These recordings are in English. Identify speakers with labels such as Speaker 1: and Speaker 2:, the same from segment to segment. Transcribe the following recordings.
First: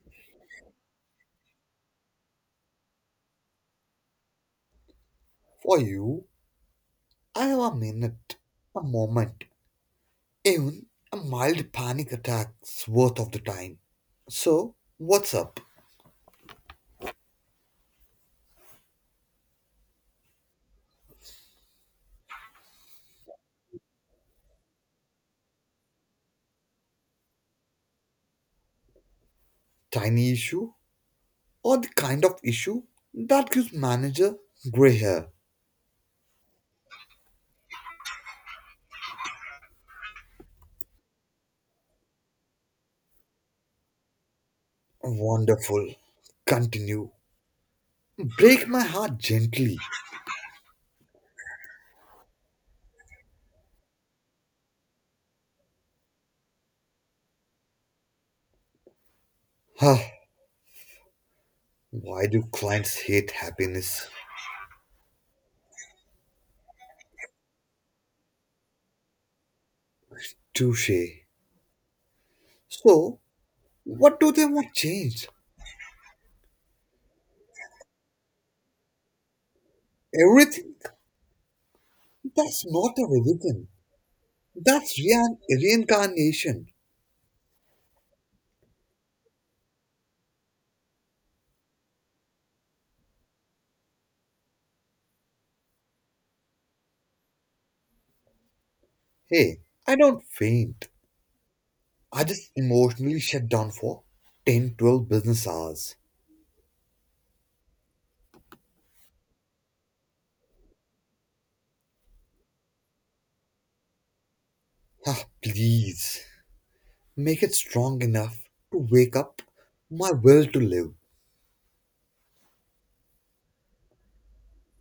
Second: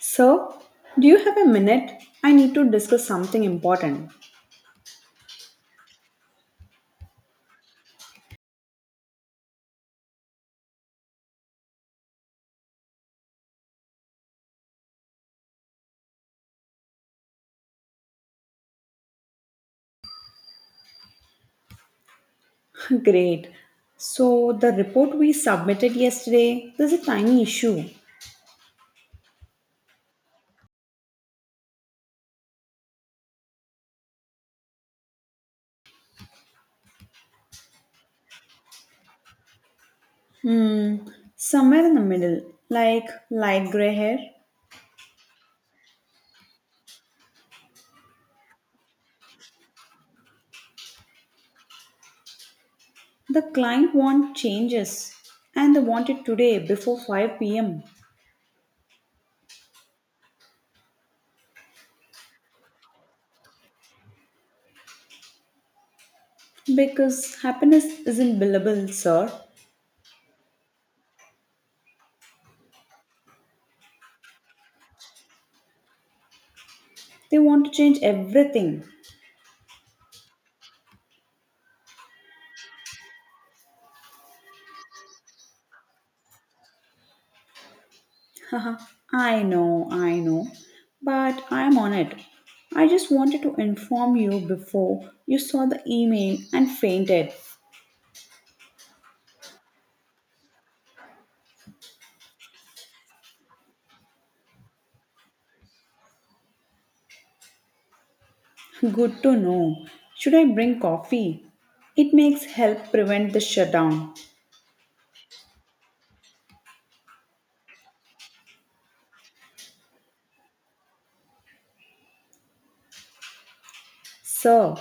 Speaker 1: So, do you have a minute? I need to discuss something important.
Speaker 2: For you, I have a minute, a moment, even a mild panic attack's worth of the time. So, what's up?
Speaker 1: Great. So, the report we submitted yesterday, there's a tiny issue.
Speaker 2: Tiny issue or the kind of issue that gives manager gray hair?
Speaker 1: Hmm, somewhere in the middle, like light gray hair.
Speaker 2: Wonderful. Continue. Break my heart gently.
Speaker 1: The client want changes and they want it today before 5 p.m.
Speaker 2: Huh. Why do clients hate happiness?
Speaker 1: because happiness isn't billable, sir.
Speaker 2: Touche. So, what do they want changed?
Speaker 1: They want to change everything.
Speaker 2: Everything? That's not a religion. That's reincarnation.
Speaker 1: Haha, I know, but I'm on it. I just wanted to inform you before you saw the email and fainted.
Speaker 2: Hey, I don't faint. I just emotionally shut down for 10, 12 business hours.
Speaker 1: Good to know. Should I bring coffee? It makes help prevent the shutdown.
Speaker 2: Ah, please, make it strong enough to wake up my will to live.
Speaker 1: Sir,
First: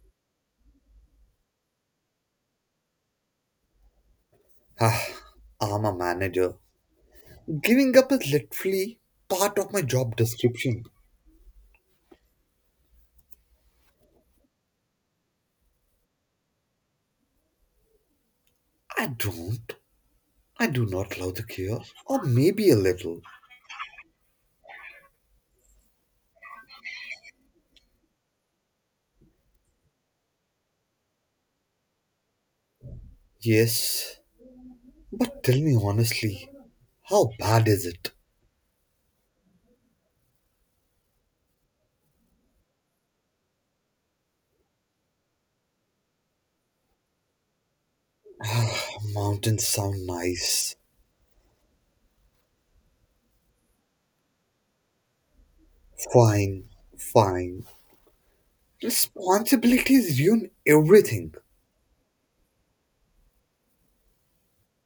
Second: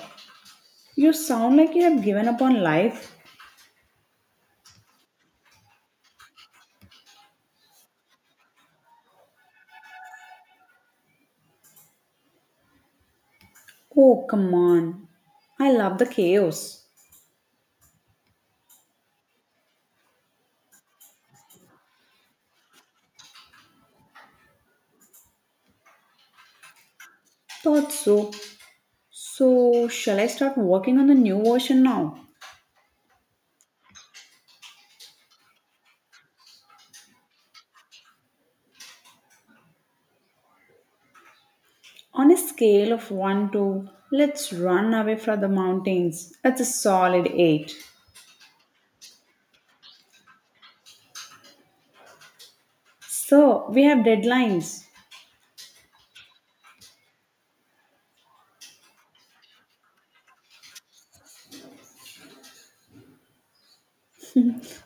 Speaker 1: you sound like you have given up on life.
Speaker 2: Ah, I'm a manager. Giving up is literally part of my job description.
Speaker 1: Oh, come on. I love the chaos.
Speaker 2: I don't. I do not love the cure. Or maybe a little.
Speaker 1: Thought so. So, shall I start working on the new version now?
Speaker 2: Yes. But tell me honestly, how bad is it?
Speaker 1: On a scale of 1 to let's run away from the mountains, that's a solid 8.
Speaker 2: Mountains sound nice.
Speaker 1: So, we have deadlines,
Speaker 2: Fine, fine. Responsibilities ruin everything.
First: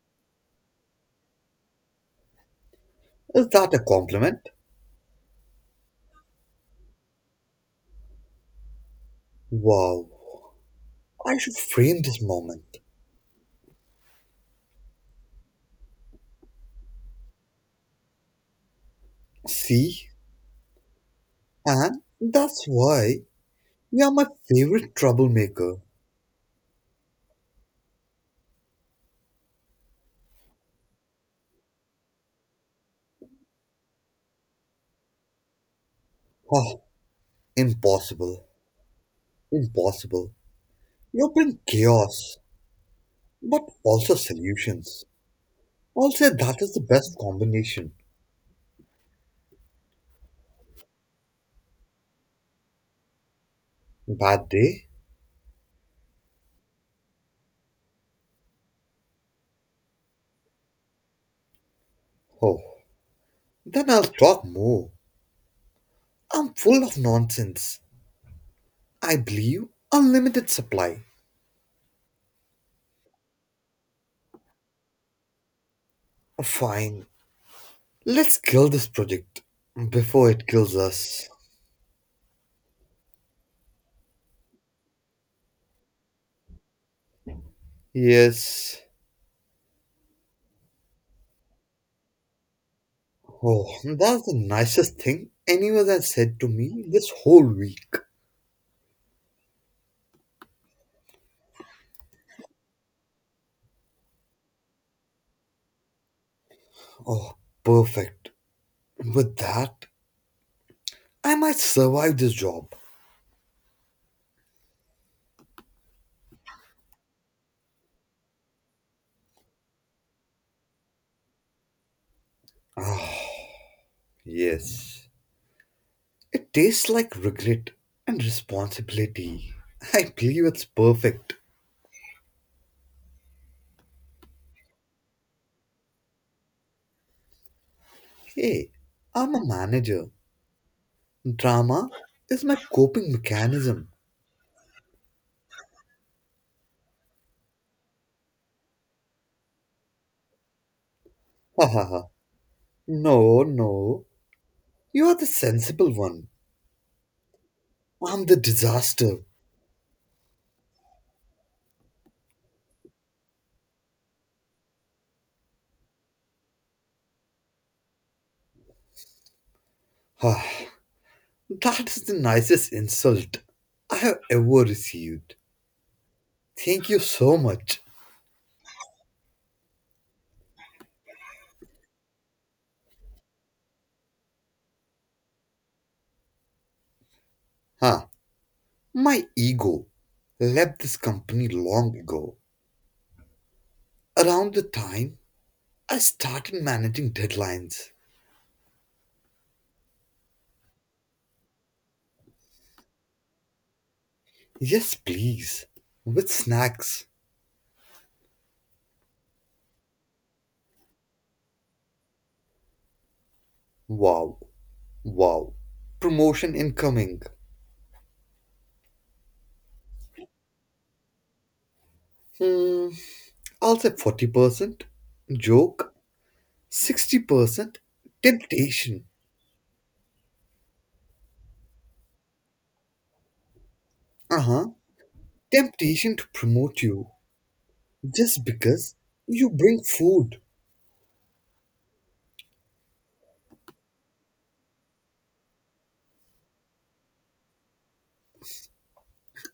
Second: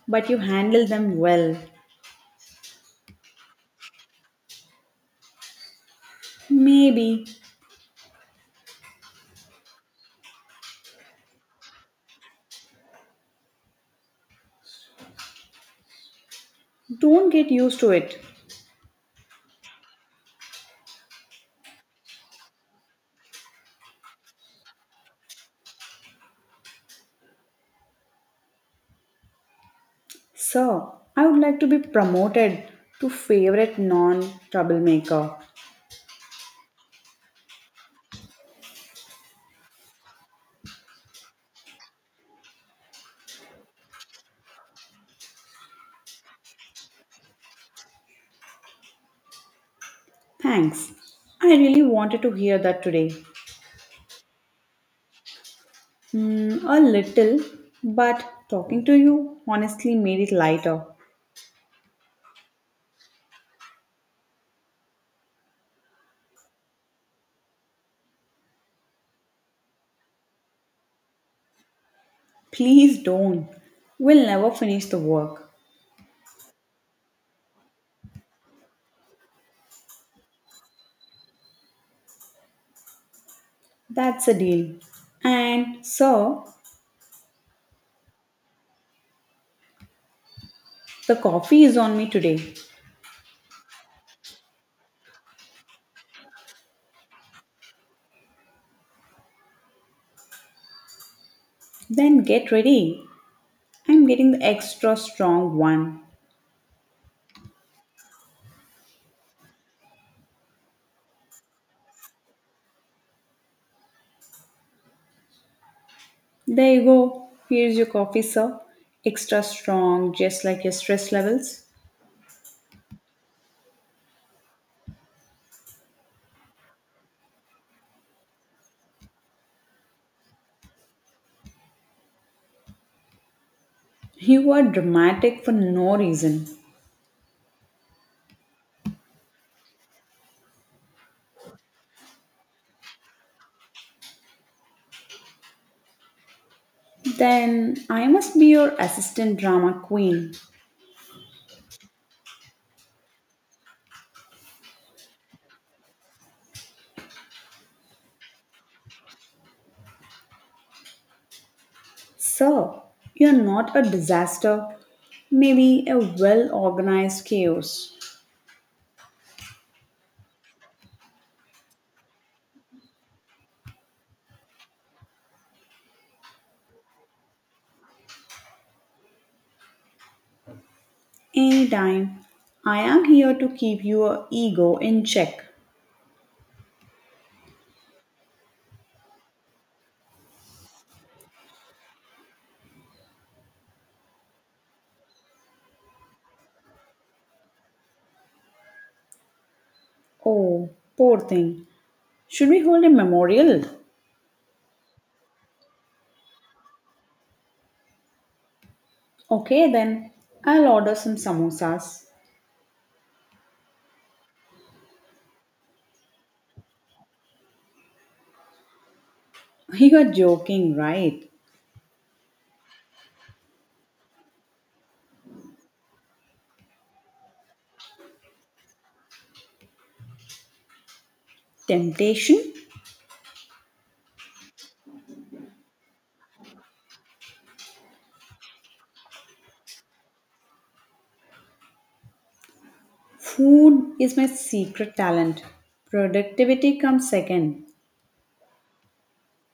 Speaker 1: but you handle them well.
Speaker 2: Is that a compliment?
Speaker 1: Maybe
Speaker 2: Wow, I should frame this moment.
Speaker 1: don't get used to it.
Speaker 2: See, and that's why you're my favorite troublemaker.
Speaker 1: Sir, I would like to be promoted to favorite non troublemaker.
Speaker 2: Oh, impossible, impossible. You bring chaos, but also solutions. I'll say that is the best combination.
Speaker 1: Thanks. I really wanted to hear that today.
Speaker 2: Bad day?
Speaker 1: Mm, a little, but talking to you honestly made it lighter.
Speaker 2: Oh, then I'll talk more. I'm full of nonsense. I believe unlimited supply.
Speaker 1: Please don't. We'll never finish the work.
Speaker 2: Fine, let's kill this project before it kills us.
Speaker 1: That's a deal. And so
Speaker 2: Yes.
Speaker 1: the coffee is on me today.
Speaker 2: Oh, that's the nicest thing anyone has said to me this whole week.
Speaker 1: Then get ready. I'm getting the extra strong one.
Speaker 2: Oh, perfect. With that, I might survive this job.
Speaker 1: There you go. Here's your coffee, sir. Extra strong, just like your stress levels.
Speaker 2: Ah, yes. It tastes like regret and responsibility. I believe it's perfect.
Speaker 1: You are dramatic for no reason.
Speaker 2: Hey, I'm a manager. Drama is my coping mechanism.
Speaker 1: Then I must be your assistant drama queen.
Speaker 2: Ha ha ha. No, no. You are the sensible one. I'm the disaster.
Speaker 1: Sir, you're not a disaster, maybe a well organized chaos.
Speaker 2: Ah, that is the nicest insult I have ever received. Thank you so much.
Speaker 1: Anytime. I am here to keep your ego in check.
Speaker 2: Ah, my ego left this company long ago, around the time I started managing deadlines.
Speaker 1: Oh, poor thing. Should we hold a memorial?
Speaker 2: Yes, please. With snacks.
Speaker 1: Okay, then. I'll order some samosas.
Speaker 2: Wow. Wow. Promotion incoming.
Speaker 1: You are joking, right?
Speaker 2: Hmm, I'll say 40%. Joke. 60%. Temptation.
Speaker 1: Temptation?
Speaker 2: Uh huh, temptation to promote you just because you bring food.
Speaker 1: Food is my secret talent. Productivity comes second.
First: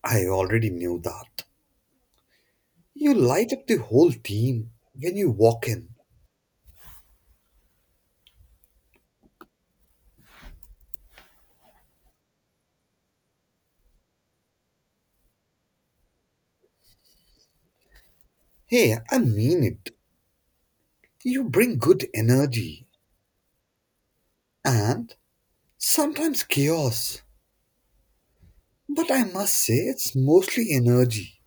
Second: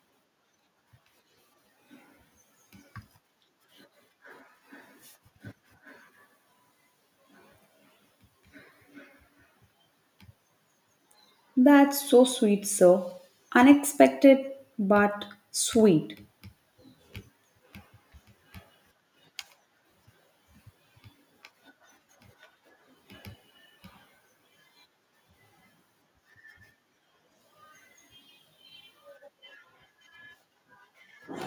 Speaker 2: I already knew that. You light up the whole team when you walk in.
Speaker 1: That's so sweet, sir. Unexpected, but sweet.
Speaker 2: Hey, I mean it. You bring good energy and sometimes chaos. But I must say, it's mostly energy.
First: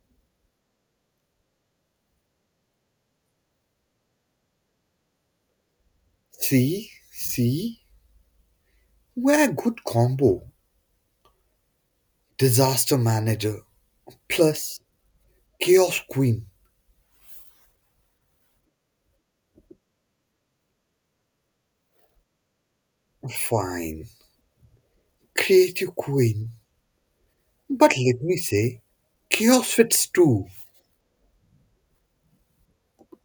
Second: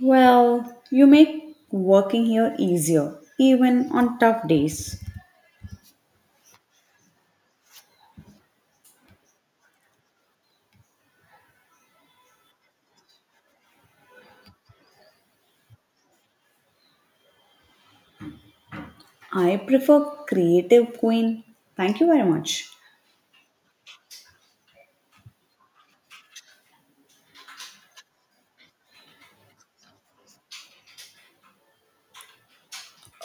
Speaker 1: Well, you make working here easier, even on tough days.
Speaker 2: See, see, we're a good combo. Disaster manager plus chaos queen.
Speaker 1: I prefer Creative Queen. Thank you very much.
Speaker 2: Fine, creative queen. But let me say, chaos fits too.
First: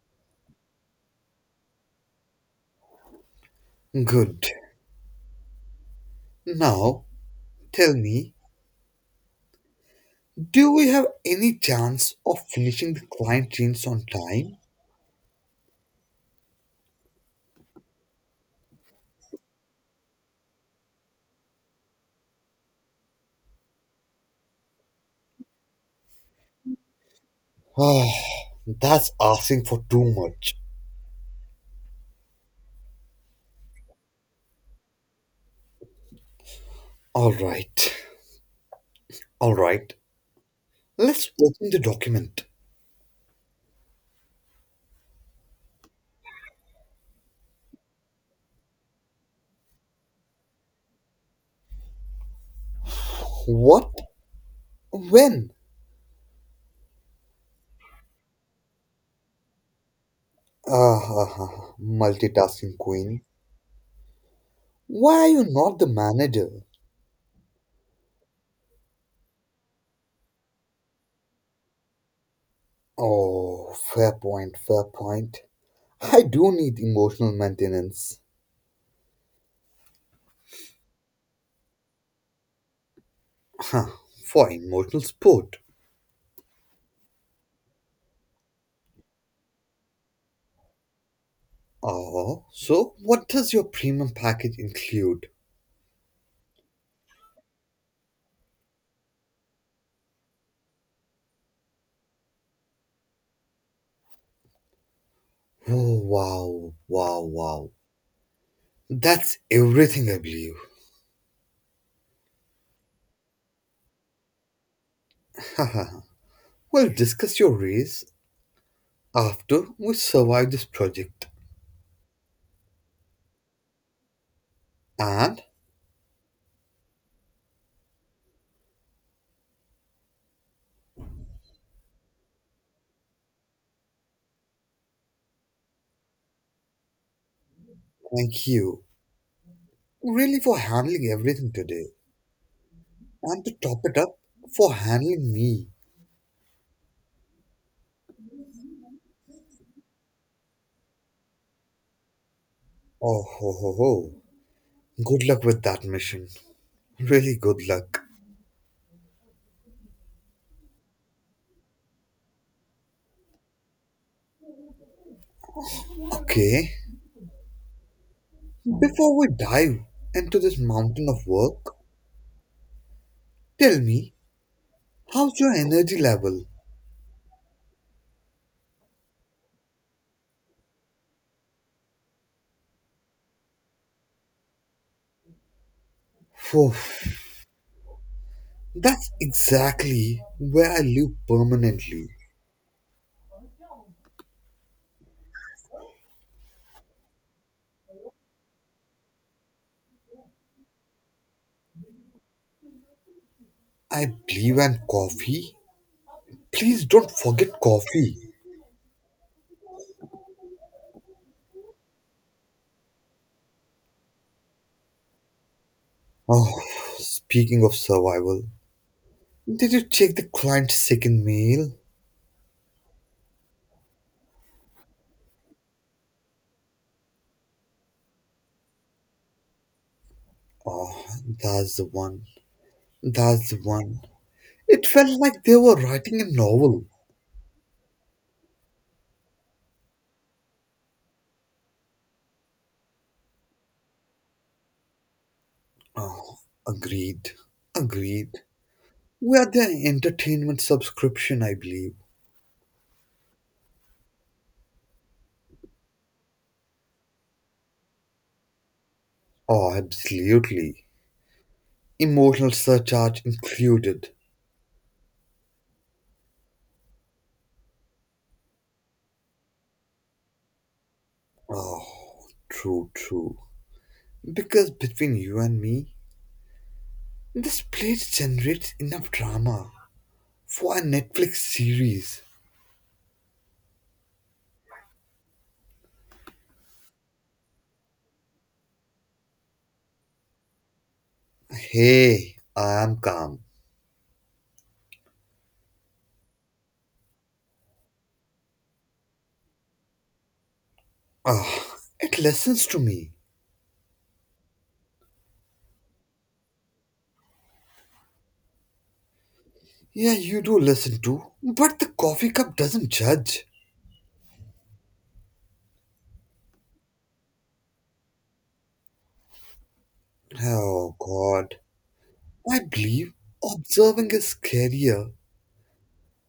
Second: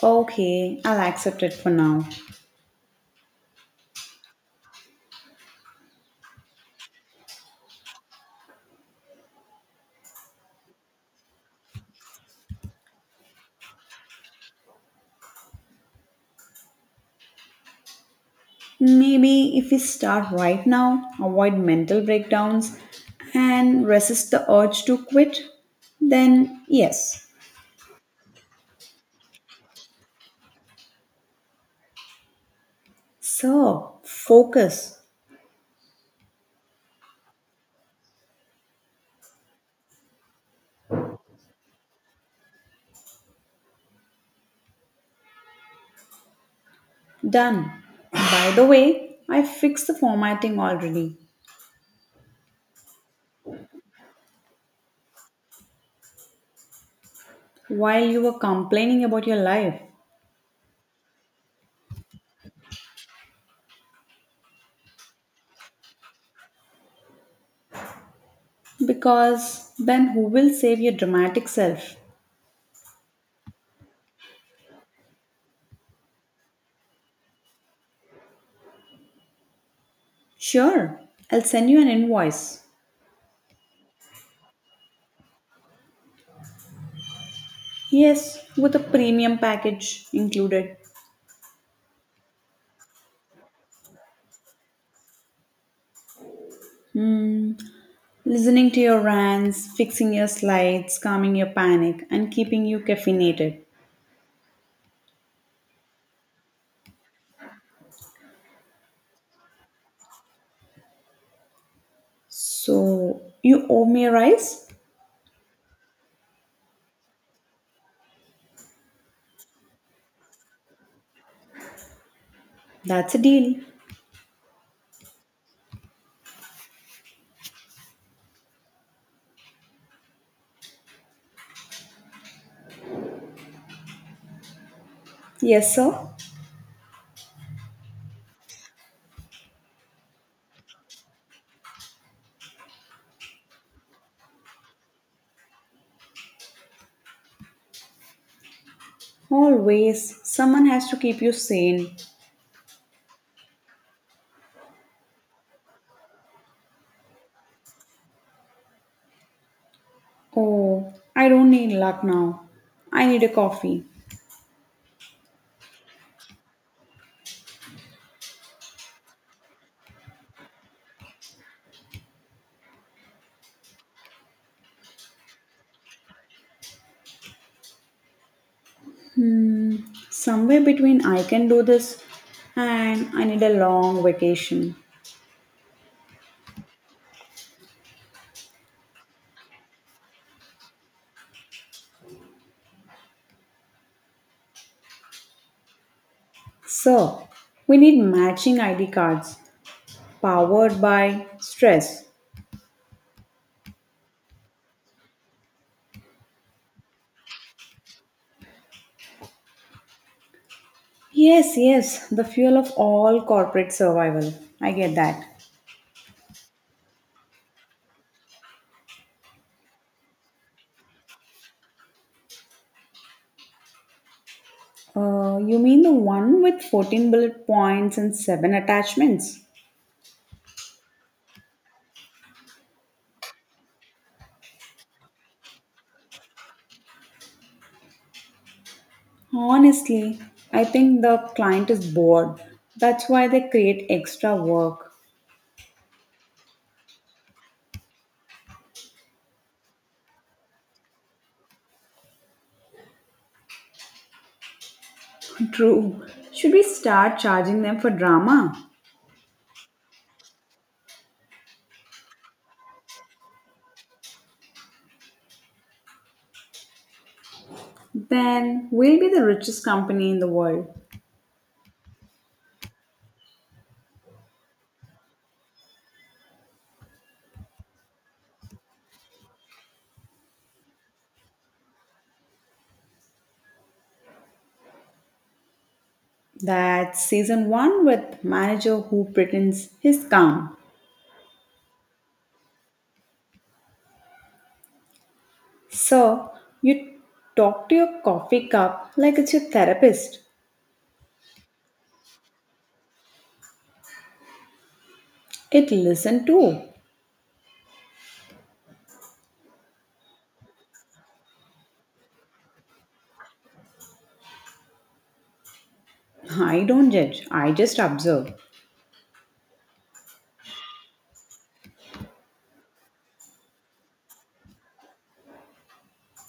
Speaker 1: Okay, I'll accept it for now.
Speaker 2: Good. Now, tell me, do we have any chance of finishing the client jeans on time?
Speaker 1: Maybe if we start right now, avoid mental breakdowns, and resist the urge to quit, then yes.
Speaker 2: Ah, that's asking for too much.
Speaker 1: So, focus.
Speaker 2: Alright, alright. Let's open the document.
Speaker 1: Done. By the way, I fixed the formatting already
Speaker 2: What? When?
Speaker 1: while you were complaining about your life.
Speaker 2: Ah, multitasking queen. Why are you not the manager?
Speaker 1: Because then who will save your dramatic self?
Speaker 2: Oh, fair point, fair point. I do need emotional maintenance.
Speaker 1: Sure, I'll send you an invoice.
Speaker 2: Huh, for emotional support.
Speaker 1: Yes, with a premium package included.
Speaker 2: Oh, so what does your premium package include?
Speaker 1: Listening to your rants, fixing your slides, calming your panic, and keeping you caffeinated.
Speaker 2: Oh, wow, wow, wow. That's everything, I believe.
Speaker 1: So, you owe me a rise?
Speaker 2: Haha, we'll discuss your raise after we survive this project.
Speaker 1: That's a deal.
Speaker 2: And
Speaker 1: Yes, sir.
Speaker 2: thank you, really, for handling everything today. And to top it up, for handling me.
Speaker 1: Always, someone has to keep you sane.
Speaker 2: Oh, ho, ho, ho. Good luck with that mission. Really good luck.
Speaker 1: Oh, I don't need luck now. I need a coffee.
Speaker 2: Okay, before we dive into this mountain of work, tell me, how's your energy level?
Speaker 1: Hmm, somewhere between I can do this and I need a long vacation.
Speaker 2: Phew, that's exactly where I live permanently.
Speaker 1: Sir, we need matching ID cards, powered by stress.
Speaker 2: I believe in coffee. Please don't forget coffee.
Speaker 1: Yes, yes, the fuel of all corporate survival. I get that.
Speaker 2: Oh, speaking of survival, did you check the client's second mail?
Speaker 1: You mean the one with 14 bullet points and 7 attachments?
Speaker 2: Oh, that's the one. That's the one. It felt like they were writing a novel.
Speaker 1: Honestly, I think the client is bored. That's why they create extra work.
Speaker 2: Oh, agreed. Agreed. We are the entertainment subscription, I believe.
Speaker 1: True. Should we start charging them for drama?
Speaker 2: Oh, absolutely. Emotional surcharge included.
Speaker 1: Then we'll be the richest company in the world.
Speaker 2: Oh, true, true. Because between you and me, this place generates enough drama for a Netflix series.
Speaker 1: That's season one with manager who pretends he's calm.
Speaker 2: Hey, I am calm.
Speaker 1: So, you talk to your coffee cup like it's your therapist.
Speaker 2: Ah, it listens to me.
Speaker 1: It listen too.
Speaker 2: Yeah, you do listen too. But the coffee cup doesn't judge.
Speaker 1: I don't judge, I just observe.
Speaker 2: Oh, God. I believe observing is scarier.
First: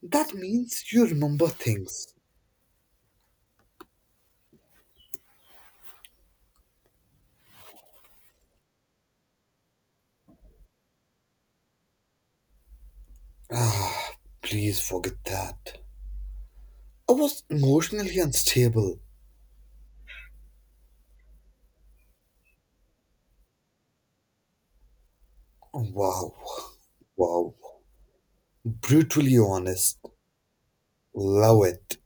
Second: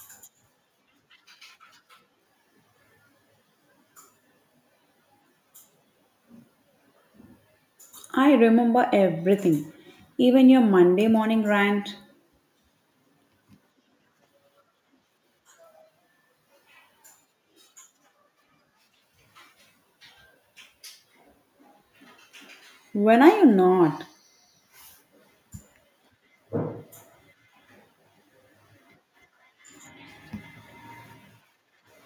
Speaker 2: That means you remember things.
Speaker 1: I remember everything, even your Monday morning rant.
Speaker 2: Ah, please forget that. I was emotionally unstable.
Speaker 1: When are you not?
Speaker 2: Wow. Wow. Brutally honest. Love it.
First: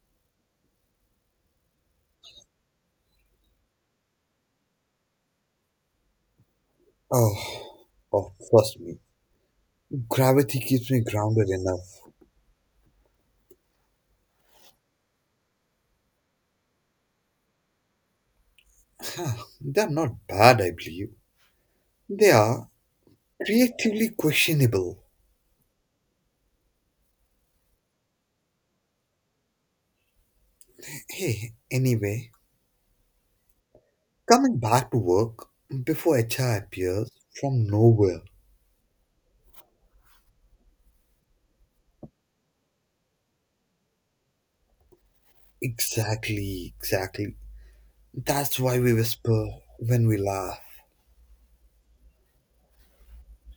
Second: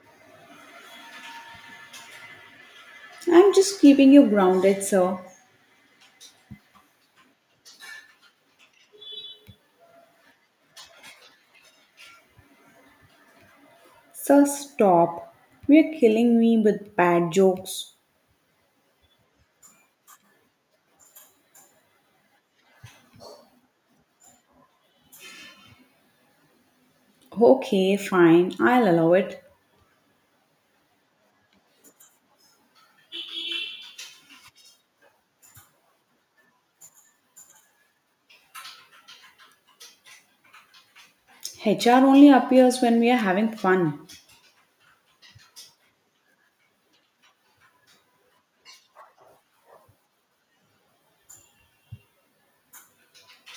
Speaker 1: I'm just keeping you grounded, sir.
Speaker 2: Oh, oh, trust me. Gravity keeps me grounded enough.
Speaker 1: Sir, stop. We're killing me with bad jokes.
Speaker 2: Huh, they're not bad, I believe. They are creatively questionable.
Speaker 1: Okay, fine, I'll allow it.
Speaker 2: Hey, anyway, coming back to work before HR appears from nowhere.
Speaker 1: HR only appears when we are having fun.
Speaker 2: Exactly, exactly. That's why we whisper when we laugh.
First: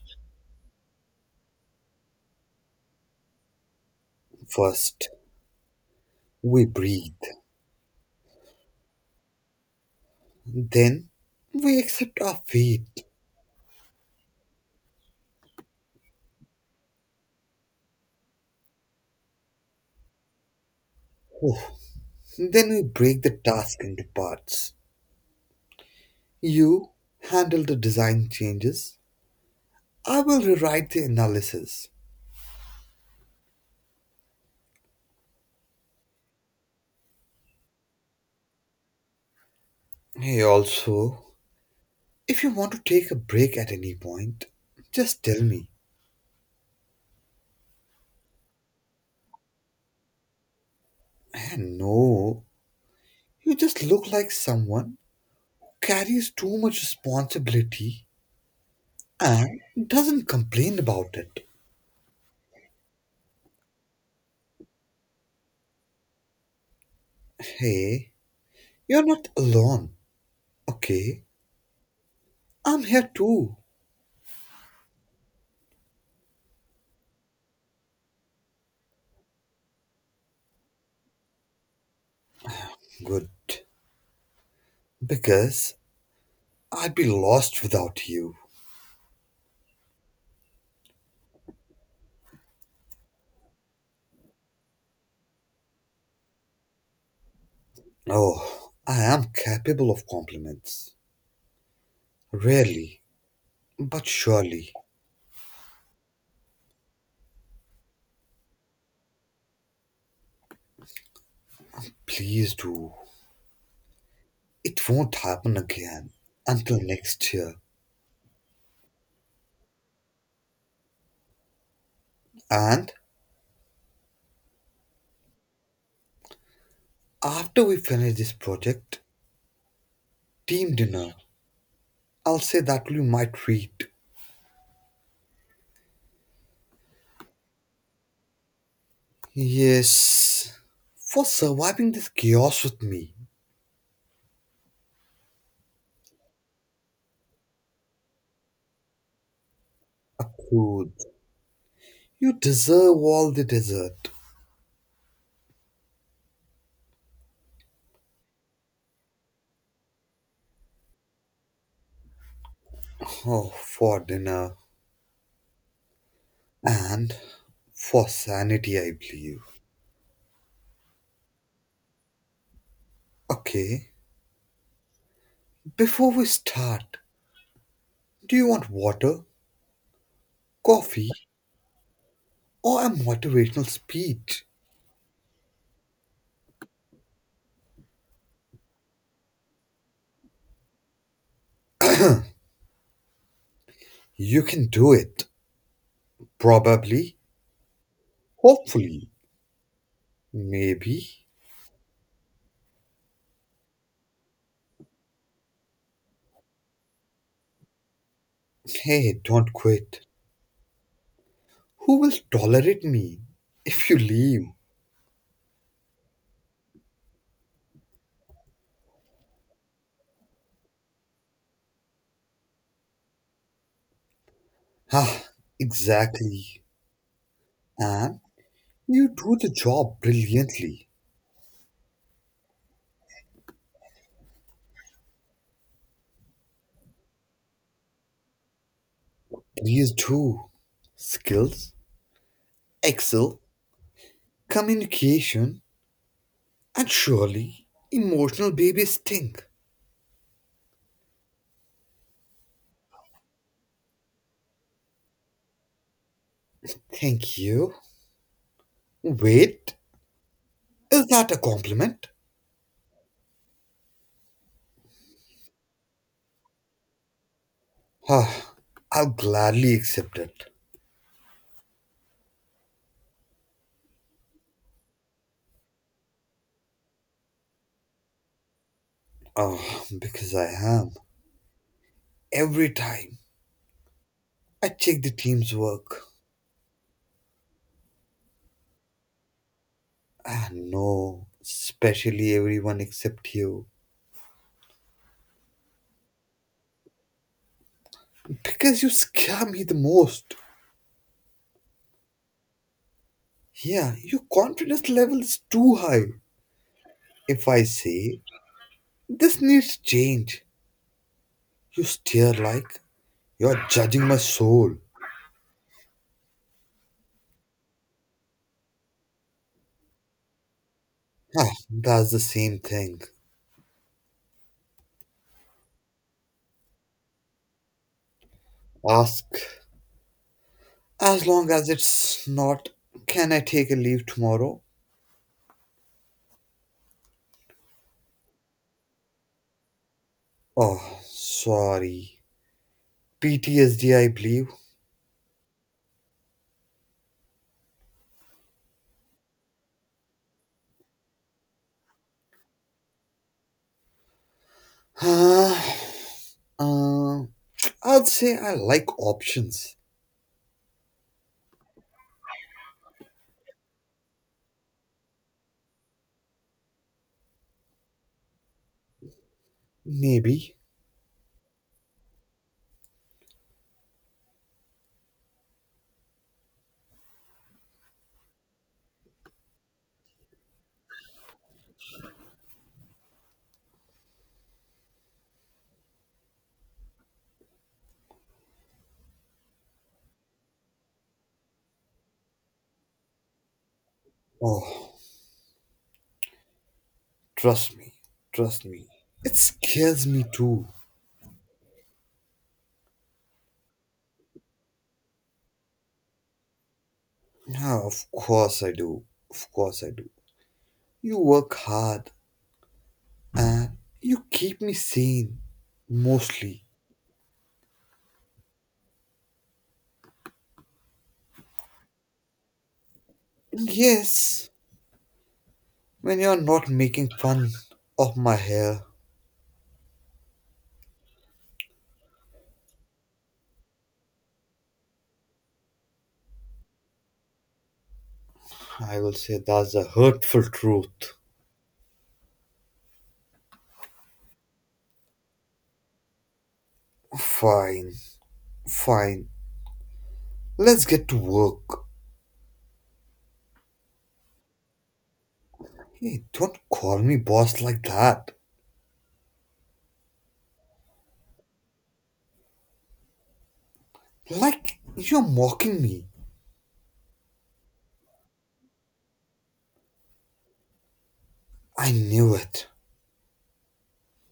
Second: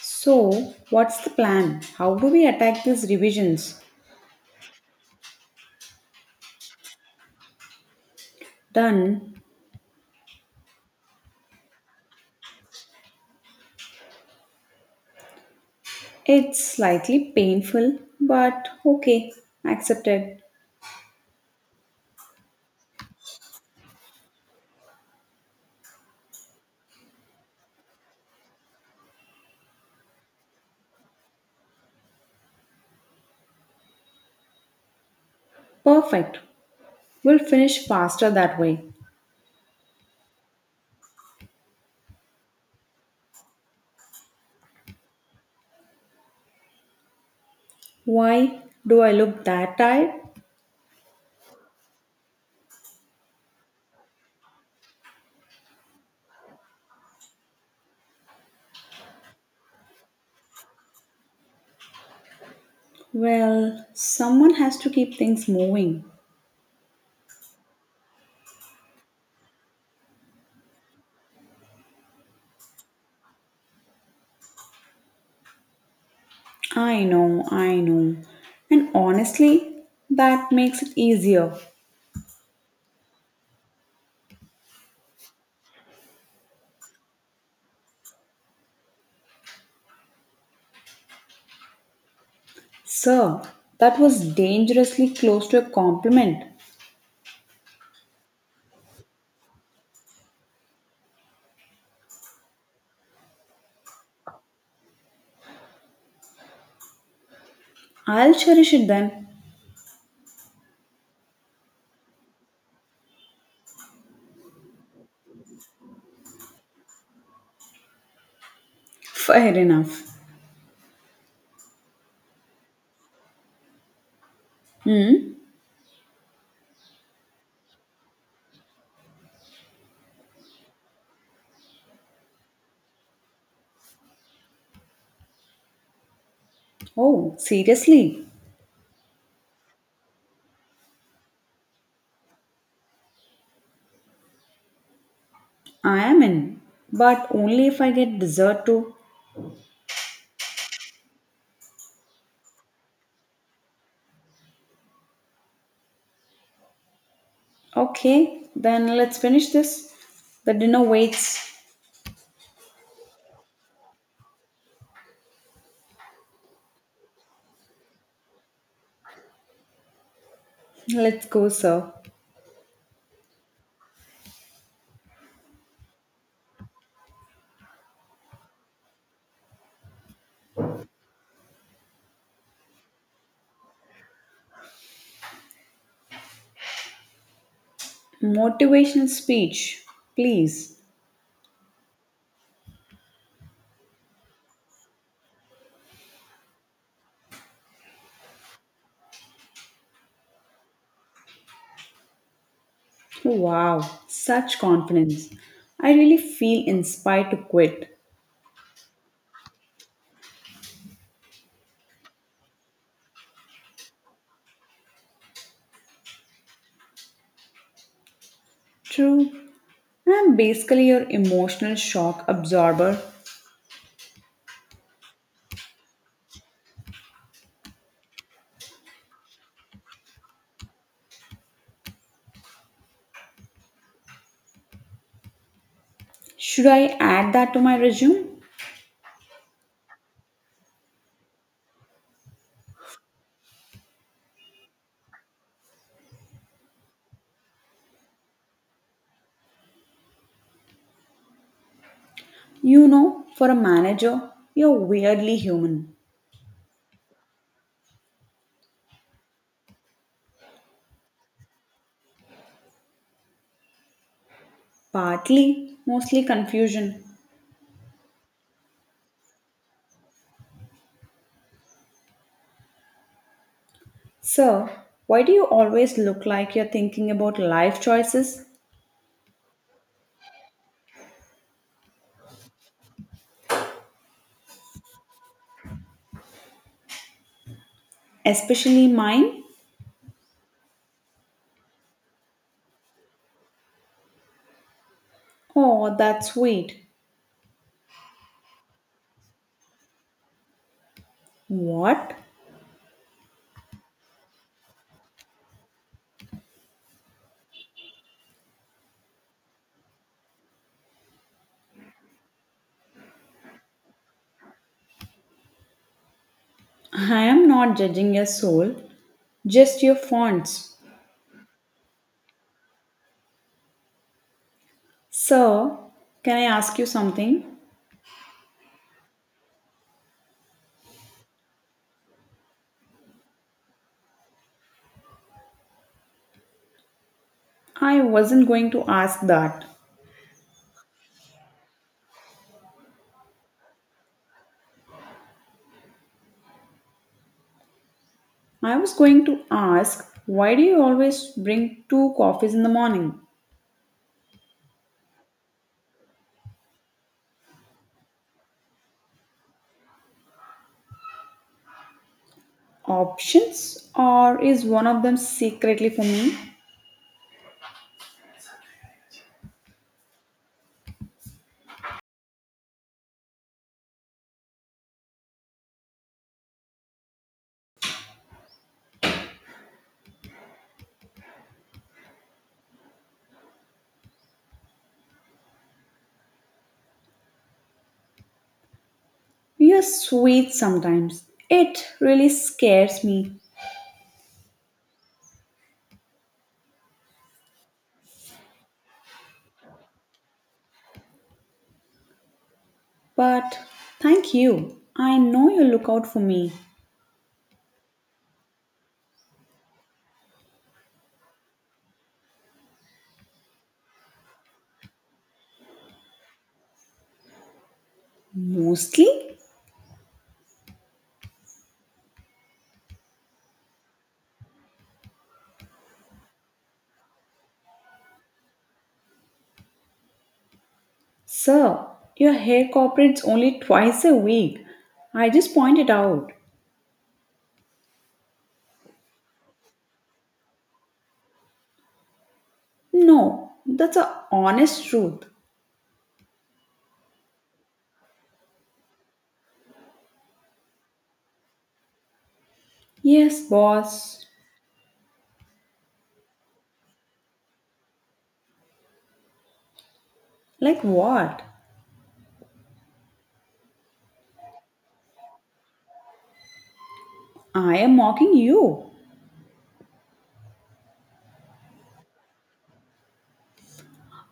Speaker 1: So, what's the plan? How do we attack these revisions?
Speaker 2: First, we breathe.
Speaker 1: Done.
Speaker 2: Then, we accept our fate.
Speaker 1: It's slightly painful, but okay, accepted.
Speaker 2: Oh. Then, we break the task into parts. You handle the design changes. I will rewrite the analysis.
Speaker 1: Perfect. We'll finish faster that way.
Speaker 2: Hey, also, if you want to take a break at any point, just tell me.
Speaker 1: Why do I look that tired?
Speaker 2: And no, you just look like someone who carries too much responsibility and doesn't complain about it.
Speaker 1: Well, someone has to keep things moving.
Speaker 2: Hey, you're not alone, okay? I'm here too.
Speaker 1: I know, I know. And honestly, that makes it easier.
Speaker 2: Good. Because I'd be lost without you.
Speaker 1: Sir, that was dangerously close to a compliment.
Speaker 2: Oh, I am capable of compliments. Rarely, but surely.
Speaker 1: I'll cherish it then.
Speaker 2: Please do. It won't happen again until next year.
Speaker 1: Fair enough.
Speaker 2: And
Speaker 1: Hmm?
Speaker 2: after we finish this project, team dinner, I'll say that will be my treat.
Speaker 1: Oh, seriously?
Speaker 2: Yes, for surviving this chaos with me.
Speaker 1: I am in, but only if I get dessert too.
Speaker 2: Approved. You deserve all the dessert.
Speaker 1: Okay, then let's finish this. The dinner waits.
Speaker 2: Oh, for dinner. And for sanity, I believe.
Speaker 1: Let's go, sir.
Speaker 2: Okay, before we start, do you want water, coffee, or a motivational speech?
Speaker 1: Motivational speech, please.
Speaker 2: You can do it. Probably, hopefully, maybe.
Speaker 1: Wow, such confidence. I really feel inspired to quit.
Speaker 2: Hey, don't quit. Who will tolerate me if you leave?
Speaker 1: True, I am basically your emotional shock absorber.
Speaker 2: Ah, exactly. And you do the job brilliantly.
Speaker 1: Should I add that to my resume?
Speaker 2: These two skills, excel communication and surely emotional baby stink.
Speaker 1: You know, for a manager, you're weirdly human.
Speaker 2: Thank you. Wait, is that a compliment?
Speaker 1: Partly, mostly confusion.
Speaker 2: Ah, I'll gladly accept it.
Speaker 1: Sir, why do you always look like you're thinking about life choices,
Speaker 2: Ah, because I am. Every time I check the team's work.
Speaker 1: especially mine?
Speaker 2: Ah, no, especially everyone except you.
Speaker 1: Oh, that's sweet.
Speaker 2: Because you scare me the most.
Speaker 1: What?
Speaker 2: Yeah, your confidence level is too high. If I say this needs change. You stare like you're judging my soul.
Speaker 1: I am not judging your soul, just your fonts.
Speaker 2: Ah, that's the same thing.
Speaker 1: Sir, can I ask you something?
Speaker 2: Ask, as long as it's not, can I take a leave tomorrow?
Speaker 1: I wasn't going to ask that.
Speaker 2: Oh, sorry. PTSD, I believe.
Speaker 1: I was going to ask why do you always bring two coffees in the morning?
Speaker 2: Ah, Uh, I'd say I like options.
Speaker 1: Options, or is one of them secretly for me?
Speaker 2: Maybe.
Speaker 1: You're sweet sometimes. It really scares me.
Speaker 2: Oh, trust me. Trust me. It scares me too.
Speaker 1: But thank you. I know you look out for me.
Speaker 2: Ah, of course I do. Of course I do. You work hard and you keep me sane, mostly.
Speaker 1: Mostly?
Speaker 2: Yes, when you're not making fun of my hair.
Speaker 1: Sir, your hair cooperates only twice a week. I just pointed out.
Speaker 2: I will say that's a hurtful truth.
Speaker 1: No, that's a honest truth.
Speaker 2: Fine, fine. Let's get to work.
Speaker 1: Yes, boss.
Speaker 2: Hey, don't call me boss like that.
Speaker 1: Like what?
Speaker 2: Like you're mocking me.
Speaker 1: I am mocking you.
Speaker 2: I knew it.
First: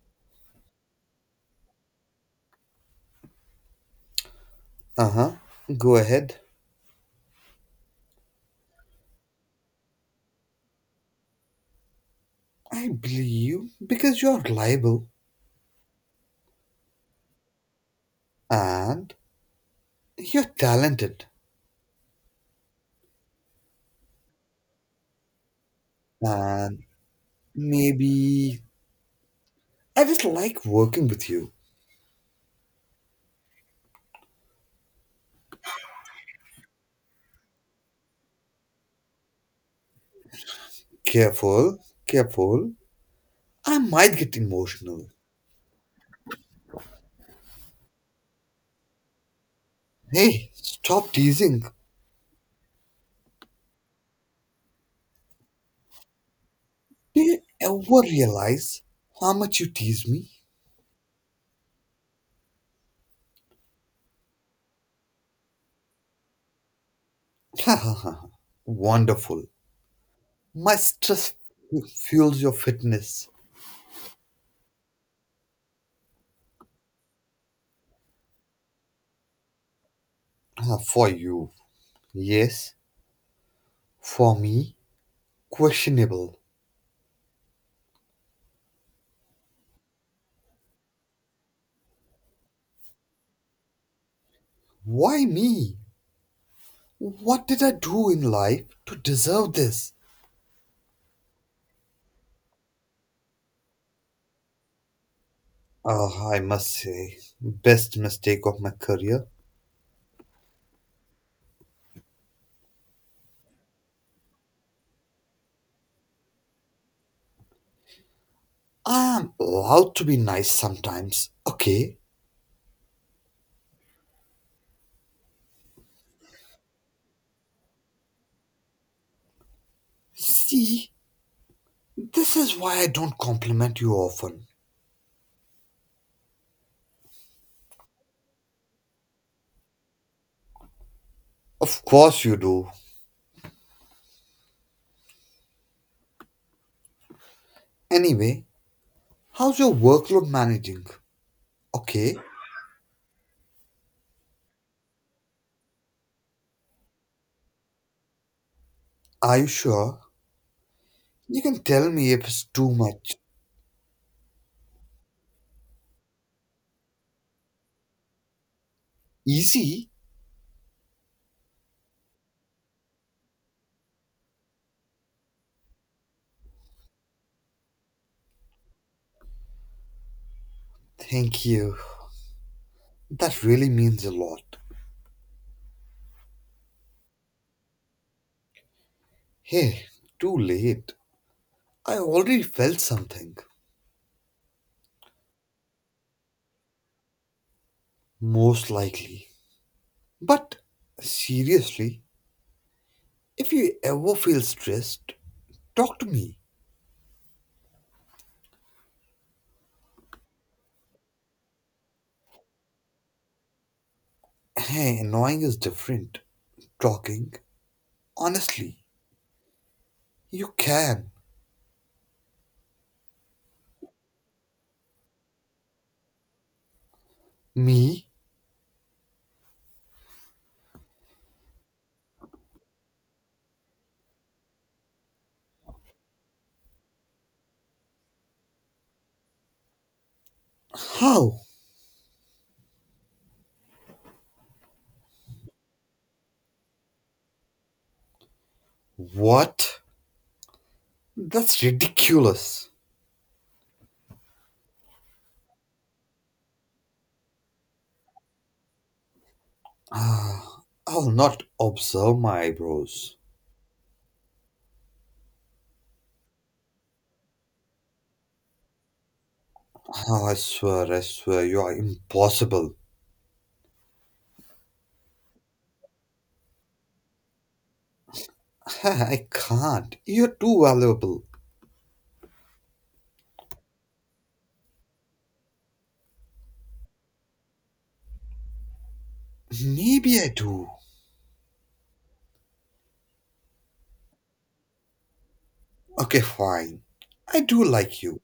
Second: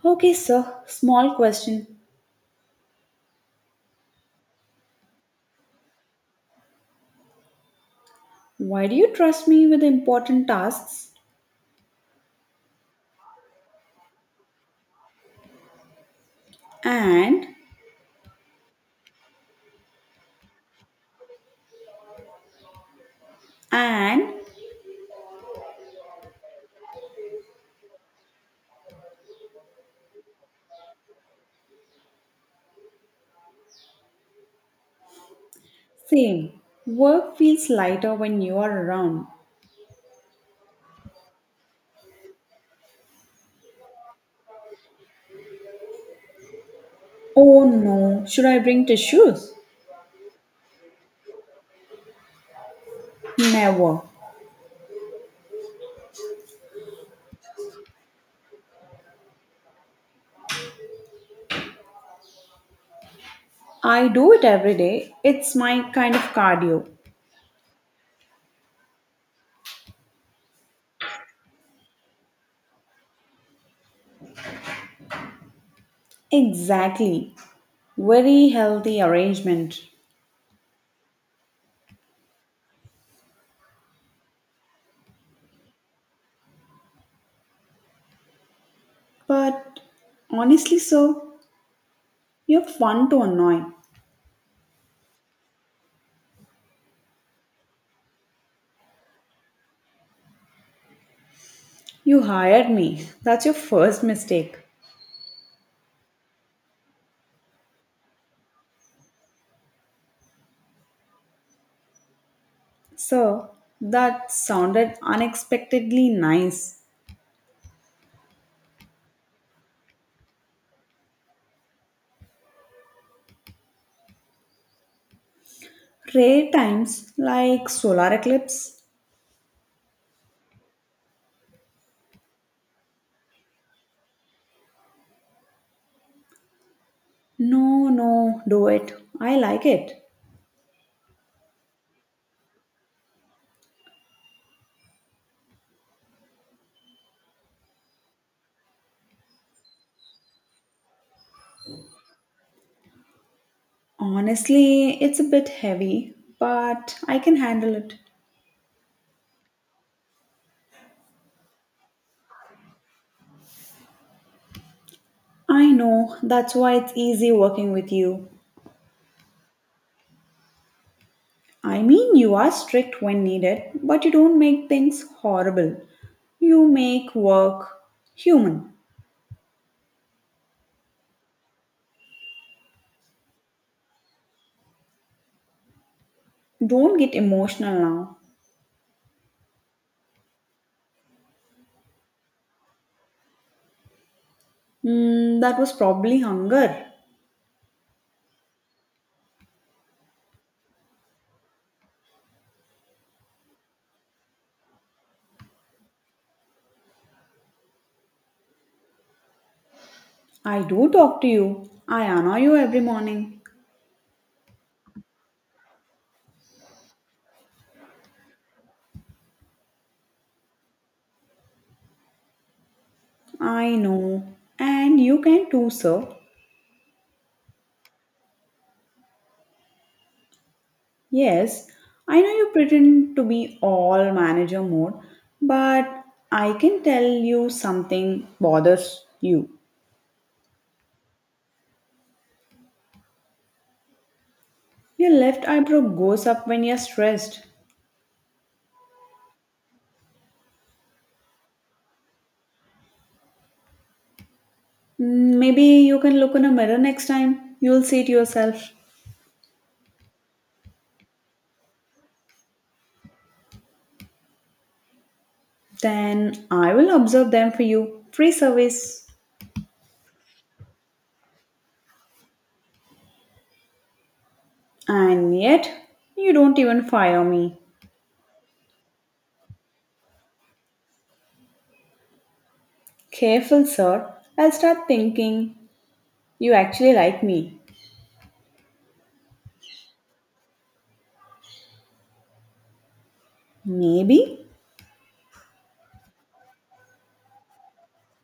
Speaker 1: Okay, sir. Small question.
Speaker 2: Uh huh. Go ahead.
Speaker 1: Why do you trust me with important tasks?
Speaker 2: I believe you because you're reliable
Speaker 1: And
Speaker 2: and you're talented
Speaker 1: and
Speaker 2: and maybe I just like working with you.
Speaker 1: same. Work feels lighter when you are around.
Speaker 2: Careful, careful. I might get emotional.
Speaker 1: Oh no, should I bring tissues?
Speaker 2: Hey, stop teasing.
Speaker 1: Never.
Speaker 2: Do you ever realize how much you tease me?
Speaker 1: I do it every day. It's my kind of cardio.
Speaker 2: Ha ha ha. Wonderful. My stress fuels your fitness.
Speaker 1: Exactly. Very healthy arrangement.
Speaker 2: Ah, for you. Yes. For me, questionable.
Speaker 1: But honestly, sir, you're fun to annoy.
Speaker 2: Why me? What did I do in life to deserve this?
Speaker 1: You hired me. That's your first mistake.
Speaker 2: Ah, I must say, best mistake of my career.
Speaker 1: Sir, that sounded unexpectedly nice.
Speaker 2: I am allowed to be nice sometimes, okay?
Speaker 1: Rare times, like solar eclipse.
Speaker 2: See, this is why I don't compliment you often.
Speaker 1: No, no, do it. I like it.
Speaker 2: Of course you do. Anyway, how's your workload managing? Okay,
Speaker 1: Honestly, it's a bit heavy, but I can handle it.
Speaker 2: are you sure? You can tell me if it's too much.
Speaker 1: I know, that's why it's easy working with you.
Speaker 2: Easy?
Speaker 1: I mean, you are strict when needed, but you don't make things horrible. You make work human.
Speaker 2: Thank you. That really means a lot.
Speaker 1: Don't get emotional now.
Speaker 2: Hey, too late. I already felt something.
Speaker 1: Mm, that was probably hunger.
Speaker 2: Most likely. But seriously, if you ever feel stressed, talk to me.
Speaker 1: I do talk to you. I annoy you every morning.
Speaker 2: Hey, annoying is different. Talking. Honestly, you can.
Speaker 1: I know. And you can too, sir.
Speaker 2: Me?
Speaker 1: Yes, I know you pretend to be all manager mode, but I can tell you something bothers you.
Speaker 2: How?
Speaker 1: Your left eyebrow goes up when you're stressed.
Speaker 2: What? That's ridiculous.
Speaker 1: Mm, maybe you can look in a mirror next time. You'll see it yourself.
Speaker 2: Ah, I will not observe my eyebrows.
Speaker 1: Then I will observe them for you. Free service.
Speaker 2: Ah, I swear, you are impossible.
Speaker 1: And yet, you don't even fire me.
Speaker 2: Ah, I can't. You're too valuable.
Speaker 1: Careful, sir. I'll start thinking you actually like me.
Speaker 2: Maybe I do.
Speaker 1: Maybe.
Speaker 2: Okay, fine. I do like you.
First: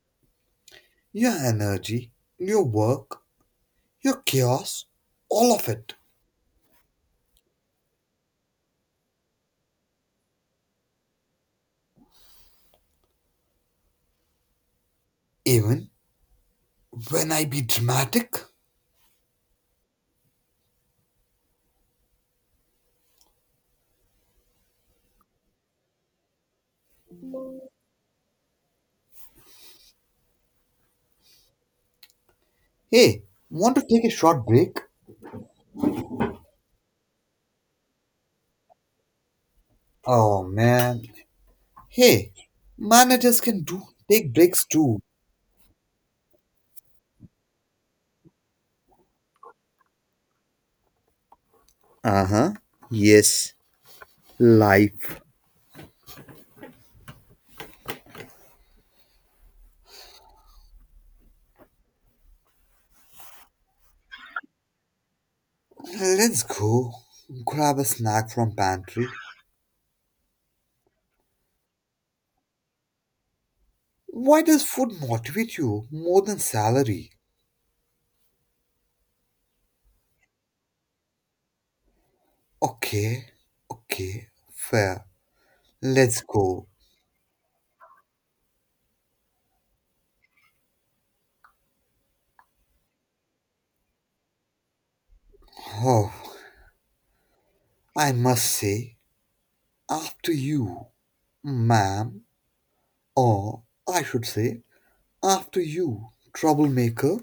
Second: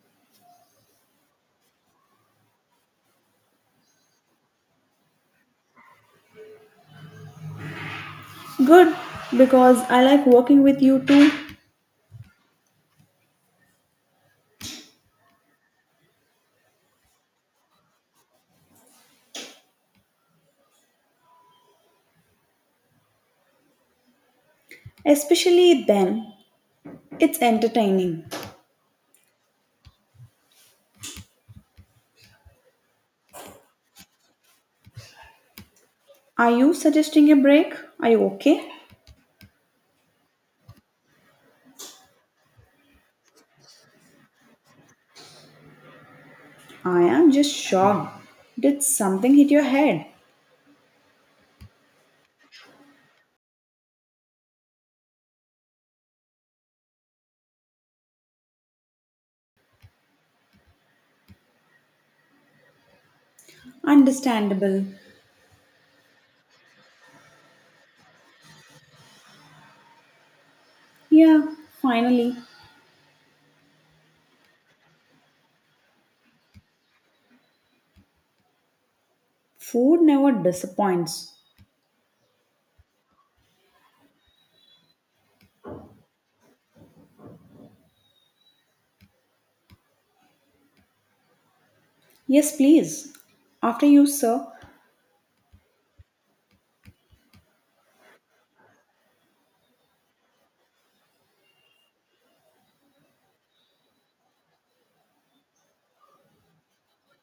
Speaker 2: Your energy, your work, your chaos, all of it.
Speaker 1: Good, because I like working with you too,
Speaker 2: Even when I be dramatic?
Speaker 1: especially then. It's entertaining.
Speaker 2: Hey, want to take a short break?
Speaker 1: Are you suggesting a break? Are you okay?
Speaker 2: Oh man. Hey, managers can do take breaks too.
Speaker 1: I am just shocked. Did something hit your head?
Speaker 2: Uh huh. Yes. Life.
Speaker 1: Understandable.
Speaker 2: Let's go. Grab a snack from pantry.
Speaker 1: Yeah, finally.
Speaker 2: Why does food motivate you more than salary?
Speaker 1: Food never disappoints.
Speaker 2: Okay. Okay. Fair. Let's go.
Speaker 1: Yes, please. After you, sir.
Speaker 2: Oh, I must say, after you, ma'am, or I should say, after you, troublemaker.